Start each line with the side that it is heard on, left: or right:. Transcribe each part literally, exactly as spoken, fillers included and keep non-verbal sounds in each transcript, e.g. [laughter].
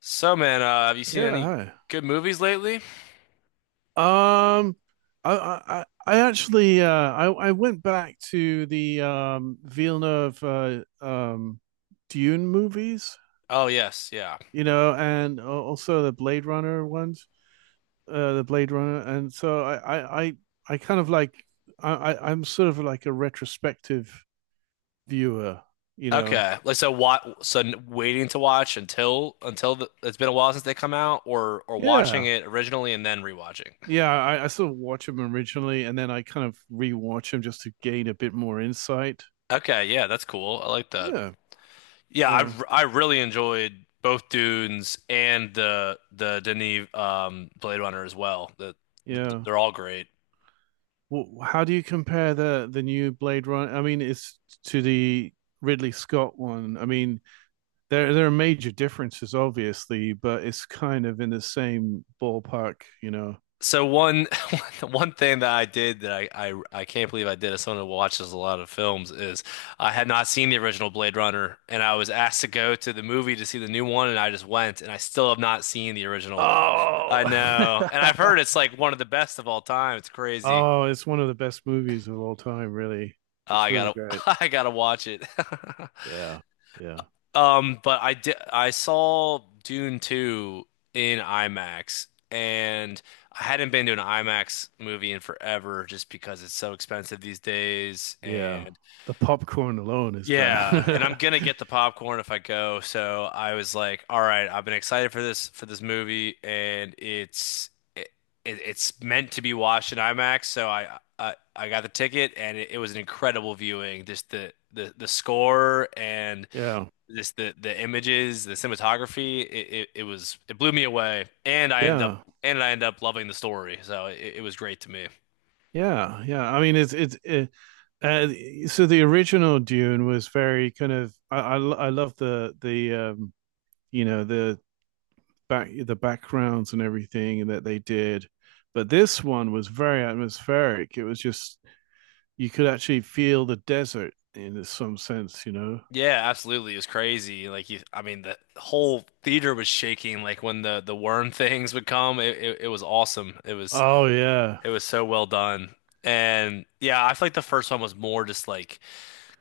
left: So, man, uh, have you seen any
right: Yeah,
left: good movies lately?
right: hi. Um, I I I I actually uh I I went back to the um Villeneuve uh, um Dune movies,
left: Oh, yes, yeah.
right: you know, and al- also the Blade Runner ones, uh the Blade Runner, and so I I I, I kind of like I I- I'm sort of like a retrospective viewer, you know.
left: Okay, like so, what? So, n- waiting to watch until until the, it's been a while since they come out, or or watching
right: Yeah.
left: it originally and then rewatching.
right: Yeah, I, I sort of watch them originally and then I kind of rewatch them just to gain a bit more insight.
left: Okay, yeah, that's cool. I like that.
right: Yeah.
left: Yeah, I
right: Uh,
left: r- I really enjoyed both Dunes and the the Denis um Blade Runner as well. The, the
right: yeah.
left: they're all great.
right: Well, how do you compare the the new Blade Runner? I mean, it's to the Ridley Scott one. I mean, there there are major differences, obviously, but it's kind of in the same ballpark, you know.
left: So one [laughs] one thing that I did that I, I I can't believe I did as someone who watches a lot of films is I had not seen the original Blade Runner, and I was asked to go to the movie to see the new one, and I just went, and I still have not seen the original. [laughs] I
right: Oh,
left: know. And I've heard it's like one of the best of all time. It's
right: [laughs]
left: crazy.
right: oh, it's one of the best movies of all time. Really,
left: Oh,
right: it's
left: I
right: really
left: gotta
right: great.
left: [laughs] I gotta watch it. [laughs]
right: Yeah. Yeah.
left: Um, but I did I saw Dune two in IMAX, and I hadn't been to an IMAX movie in forever just because it's so expensive these days.
right: Yeah.
left: And
right: The popcorn alone is
left: yeah, and I'm
right: bad.
left: gonna get
right: [laughs]
left: the popcorn if I go, so I was like, all right, I've been excited for this for this movie, and it's it, it- it's meant to be watched in IMAX, so I I, I got the ticket, and it, it was an incredible viewing. Just the the the score and
right: Yeah.
left: just the the images, the cinematography, it, it, it was it blew me away. And I ended up
right: Yeah.
left: and I ended up loving the story, so it, it was great to me.
right: Yeah. Yeah. I mean, it's it's it, uh, so the original Dune was very kind of I I, lo- I love the the um you know the back the backgrounds and everything and that they did. But this one was very atmospheric. It was just you could actually feel the desert in some sense, you know.
left: Yeah, absolutely, it was crazy. Like you, I mean, the whole theater was shaking. Like when the the worm [laughs] things would come, it, it it was awesome. It was
right: Oh yeah,
left: it was so well done. And yeah, I feel like the first one was more just like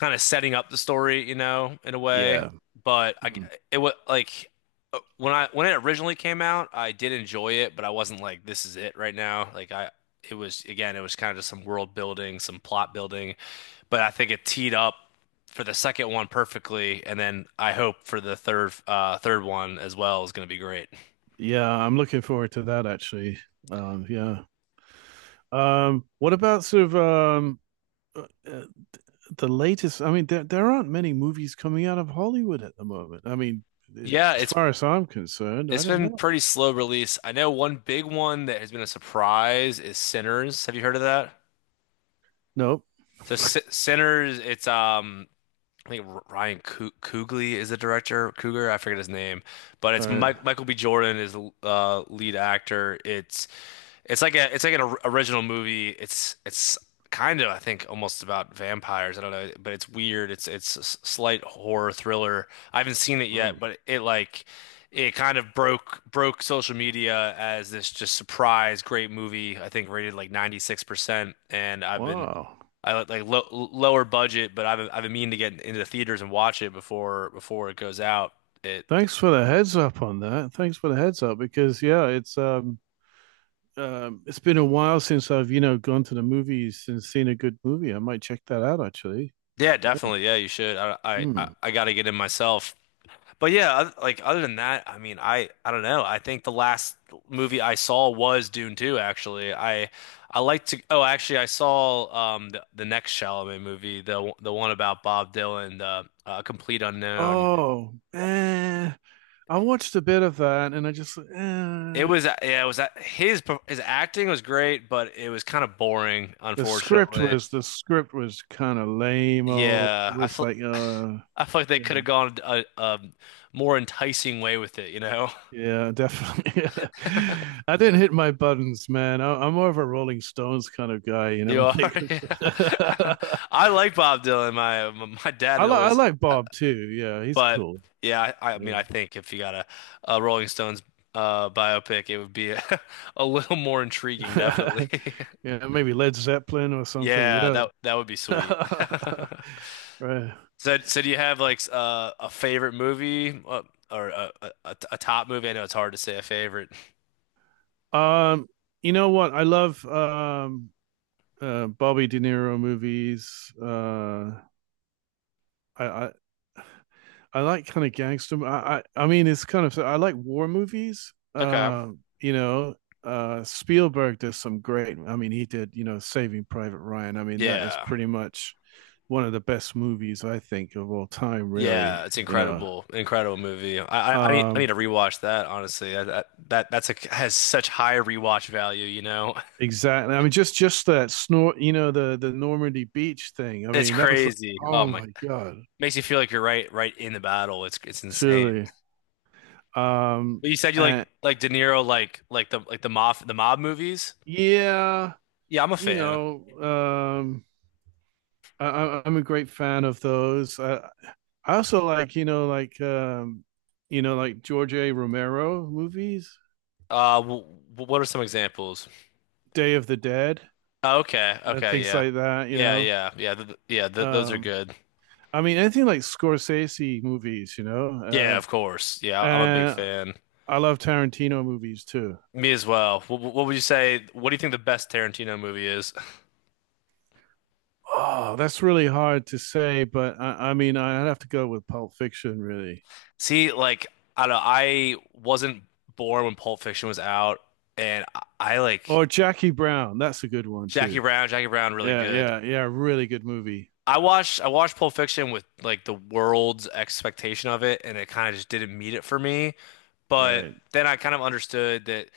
left: kind of setting up the story, you know, in a way.
right: yeah,
left: But I, it was like uh, when I when it originally came out, I did enjoy it, but I wasn't like this is it right now. Like I, it was again, it was kind of just some world building, some plot building. But I think it teed up for the second one perfectly, and then I hope for the third uh third one as well is going to be great.
right: yeah. I'm looking forward to that actually. Um, yeah. Um, what about sort of um, uh, uh, the latest? I mean, there there aren't many movies coming out of Hollywood at the moment. I mean, eh,
left: Yeah,
right: as
left: it's
right: far as I'm concerned, I
left: it's
right: don't
left: been
right: know.
left: pretty slow release. I know one big one that has been a surprise is Sinners. Have you heard of that?
right: Nope.
left: So
right: [laughs] All
left: S Sinners, it's um I think R- Ryan Coo- Coogler is the director. Cougar, I forget his name, but it's
right: right.
left: Mike Michael B. Jordan is the uh, lead actor. It's it's like a it's like an or- original movie. It's it's kind of I think almost about vampires. I don't know, but it's weird. It's it's a s- slight horror thriller. I haven't seen it
right: Oh,
left: yet, but it like it kind of broke broke social media as this just surprise great movie. I think rated like ninety-six percent, and I've been
right: wow.
left: I like like low, lower budget, but I've been- I've been meaning to get into the theaters and watch it before before it goes out. It
right: Thanks for the heads up on that. Thanks for the heads up because yeah, it's um, um it's been a while since I've you know gone to the movies and seen a good movie. I might check that out actually.
left: yeah,
right: Yeah.
left: definitely. Yeah, you should. I I I,
right: Hmm.
left: I got to get in myself. But yeah, oth- like other than that, I mean, I I don't know. I think the last movie I saw was Dune two actually. I I like to oh, actually I saw um the, the next Chalamet movie, the the one about Bob Dylan, the uh, Complete Unknown.
right: Oh, eh. I watched a bit of that and I just
left: It
right: eh.
left: was Yeah, it was uh, his his acting was great, but it was kind of boring,
right: the script
left: unfortunately.
right: was the script was kind of lame. Oh,
left: Yeah,
right: it
left: I
right: was
left: feel
right: like uh
left: [sighs] I feel like they
right: yeah,
left: could have gone a, a more enticing way with it, you know? [laughs]
right: yeah, definitely. [laughs] I didn't hit my buttons, man. I, I'm more of a Rolling Stones kind of guy, you know. [laughs]
left: You
right: when
left: are,
right: it
left: [laughs]
right: comes
left: yeah. [laughs]
right: [laughs]
left: I like Bob Dylan. My my dad
right: I
left: had
right: like I
left: always,
right: like
left: uh,
right: Bob too. Yeah, he's
left: but
right: cool.
left: yeah, I, I mean,
right: Yeah,
left: I think if you got a, a Rolling Stones uh, biopic, it would be a, [laughs] a little more intriguing, definitely.
right: [laughs]
left: [laughs]
right: yeah, maybe Led Zeppelin or something. You
left: Yeah,
right: know,
left: that that would be sweet. [laughs]
right: [laughs] right?
left: So, so do you have like s- uh, a favorite movie uh, or a, a, a a top movie? I know it's hard to say a favorite.
right: Um, you know what? I love um uh Bobby De Niro movies. Uh, I I I like kind of gangster. I, I I mean, it's kind of I like war movies.
left: Okay.
right: Uh, you know, uh, Spielberg does some great. I mean, he did you know Saving Private Ryan. I mean, that is
left: Yeah.
right: pretty much one of the best movies I think of all time. Really,
left: Yeah, it's
right: you know.
left: incredible. Incredible movie. I I, I need I need to
right: Um,
left: rewatch that, honestly. That that, that that's a has such high rewatch value, you know. [laughs]
right: exactly. I mean, just just that snort. You know, the the Normandy beach thing. I
left: It's
right: mean, that was like,
left: crazy. Oh
right: oh
left: my.
right: my god,
left: Makes you feel like you're right right in the battle. It's it's insane.
right: truly. Um,
left: But you said you like
right: and
left: like De Niro like like the like the mob the mob movies?
right: yeah,
left: Yeah, I'm a
right: you
left: fan.
right: know, um I, I'm a great fan of those. I, I also like, you know, like, um, you know, like George A. Romero movies,
left: Uh w What are some examples?
right: Day of the Dead,
left: Oh, okay.
right: and
left: Okay,
right: things
left: yeah.
right: like that. You
left: Yeah,
right: know,
left: yeah. Yeah, th yeah, th those are
right: um,
left: good.
right: I mean, anything like Scorsese movies. You
left: Yeah,
right: know,
left: of course. Yeah,
right: uh,
left: I'm a big
right: and
left: fan.
right: I love Tarantino movies too.
left: Me as well. What, what would you say? What do you think the best Tarantino movie is?
right: Oh, that's really hard to say, but I, I mean, I'd have to go with Pulp Fiction, really,
left: [laughs] See, like I don't know, I wasn't born when Pulp Fiction was out, and I, I like
right: or Jackie Brown. That's a good one
left: Jackie
right: too.
left: Brown. Jackie Brown really
right: Yeah,
left: good.
right: yeah, yeah. Really good movie.
left: I watched I watched Pulp Fiction with like the world's expectation of it, and it kind of just didn't meet it for me. But
right: Right.
left: then I kind of understood that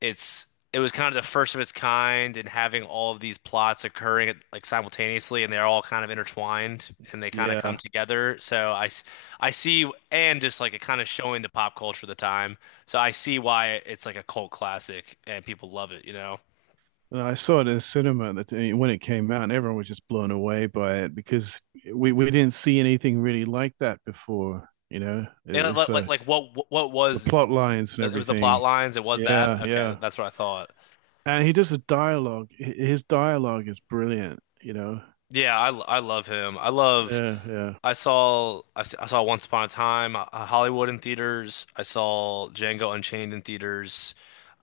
left: it's it was kind of the first of its kind and having all of these plots occurring at, like simultaneously, and they're all kind of intertwined, and they kind of come
right: Yeah.
left: together. So I, s- I see, and just like it kind of showing the pop culture of the time. So I see why it's like a cult classic and people love it, you know.
right: And I saw it in the cinema that uh, when it came out, and everyone was just blown away by it because we, we didn't see anything really like that before. You know, it
left: And
right: was
left: like like,
right: uh,
left: like what what
right: the
left: was
right: plot lines and
left: it was the plot
right: everything.
left: lines, it was that.
right: Yeah,
left: Okay,
right: yeah.
left: that's what I thought.
right: And he does the dialogue. His dialogue is brilliant. You know.
left: Yeah, I, I love him. I love.
right: Yeah, yeah,
left: I saw I, s- I saw Once Upon a Time, uh, Hollywood in theaters. I saw Django Unchained in theaters.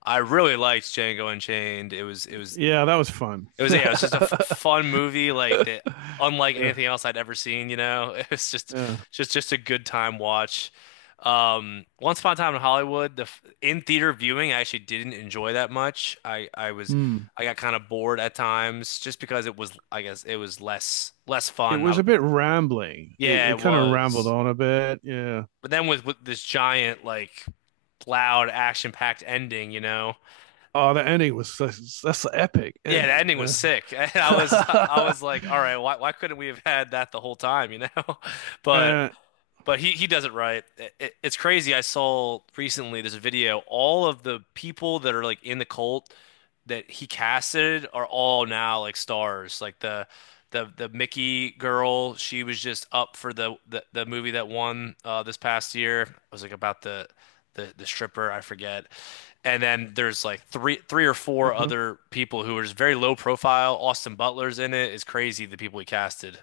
left: I really liked Django Unchained. It was it was
right: yeah. That was fun.
left: it was yeah, it was just a f
right: [laughs]
left: fun movie like that, unlike
right: Yeah,
left: anything else I'd ever seen. You know, [laughs] it was just
right: yeah.
left: just just a good time watch. Um, Once Upon a Time in Hollywood, the f- in theater viewing, I actually didn't enjoy that much. I I was
right: Hmm.
left: I got kind of bored at times just because it was I guess it was less less
right: It
left: fun.
right: was a
left: Not
right: bit rambling. It
left: yeah,
right: it
left: it
right: kind of rambled
left: was.
right: on a bit. Yeah.
left: But then with with this giant like loud action packed ending, you know.
right: Oh, the ending was such, that's an epic
left: Yeah, the
right: ending,
left: ending was
right: man.
left: sick. [laughs] And
right: [laughs]
left: I was I
right: uh,
left: was like, all right, why why couldn't we have had that the whole time, you know? [laughs] But but he he does it right. It, it- it's crazy. I saw recently this video. All of the people that are like in the cult that he casted are all now like stars. Like the the the Mickey girl, she was just up for the the, the movie that won uh, this past year. It was like about the the the stripper, I forget. And then there's like three three or four
right: Uh-huh.
left: other people who are just very low profile. Austin Butler's in it. It's crazy the people he casted.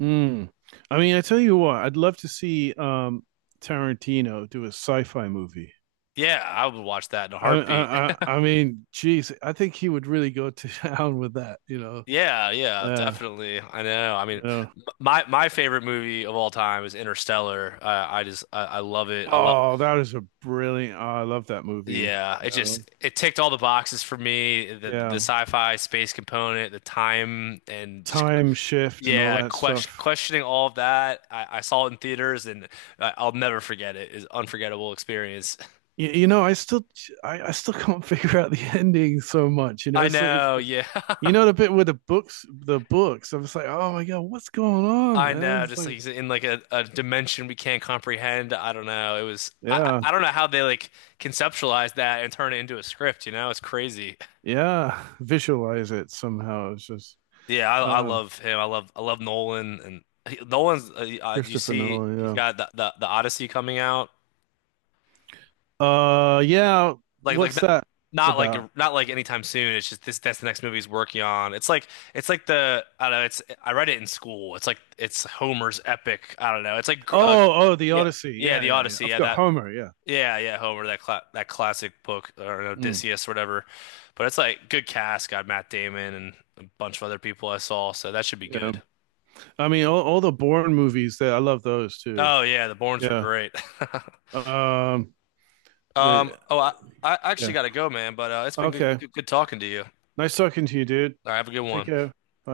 right: Mm. I mean, I tell you what, I'd love to see um Tarantino do a sci-fi movie.
left: Yeah, I would watch that in a
right: I
left: heartbeat.
right: I I, I mean, geez, I think he would really go to [laughs] town with that, you know.
left: Yeah, yeah,
right: Uh,
left: definitely. I know. I
right: you
left: mean,
right: know.
left: m- my my favorite movie of all time is Interstellar. I I just I, I love it. I love.
right: Oh, that is a brilliant. Oh, I love that movie,
left: Yeah,
right: you
left: it
right: know.
left: just it ticked all the boxes for me. The the
right: Yeah.
left: sci-fi space component, the time, and just,
right: Time shift and all
left: yeah,
right: that
left: question,
right: stuff.
left: questioning all of that. I, I saw it in theaters, and I, I'll never forget it. It's an unforgettable experience.
right: You, you know, I still I, I still [laughs] can't figure out the [laughs] ending so much, you know.
left: I
right: It's like if
left: know. Yeah. [laughs]
right: you know the bit with the books, the books. I was like, oh my god, what's going on,
left: I
right: man?
left: know,
right: It's
left: just like
right: like,
left: he's in like a, a dimension we can't comprehend. I don't know. It was I
right: yeah,
left: I I don't know how they like conceptualize that and turn it into a script, you know? It's crazy.
right: yeah. [laughs] Visualize it somehow. It's just
left: Yeah, I I
right: um,
left: love him. I love I love Nolan, and he, Nolan's uh, uh, you
right: Christopher
left: see he's
right: Nolan.
left: got the, the the Odyssey coming out.
right: Yeah. Uh, yeah.
left: Like like
right: What's
left: not,
right: that
left: Not like
right: about?
left: not like anytime soon. It's just this that's the next movie he's working on. It's like it's like the I don't know, it's I read it in school. It's like it's Homer's epic. I don't know. It's like uh,
right: Oh, oh, the
left: yeah,
right: Odyssey.
left: yeah,
right: Yeah,
left: the
right: yeah, yeah.
left: Odyssey.
right: I've
left: Yeah,
right: got
left: that
right: Homer. Yeah.
left: Yeah, yeah, Homer, that cla that classic book or
right: Mm,
left: Odysseus, whatever. But it's like good cast, got Matt Damon and a bunch of other people I saw, so that should be
right: yeah.
left: good.
right: I mean, all, all the Bourne movies. There, I love those too.
left: Oh yeah, the Bournes were
right: Yeah.
left: great. [laughs]
right: Um.
left: Um,
right: the-
left: oh I, I actually
right: yeah.
left: gotta go, man, but uh, it's been good,
right: Okay.
left: good good talking to you. All
right: Nice talking to you, dude.
left: right, have a good
right: Take
left: one.
right: care.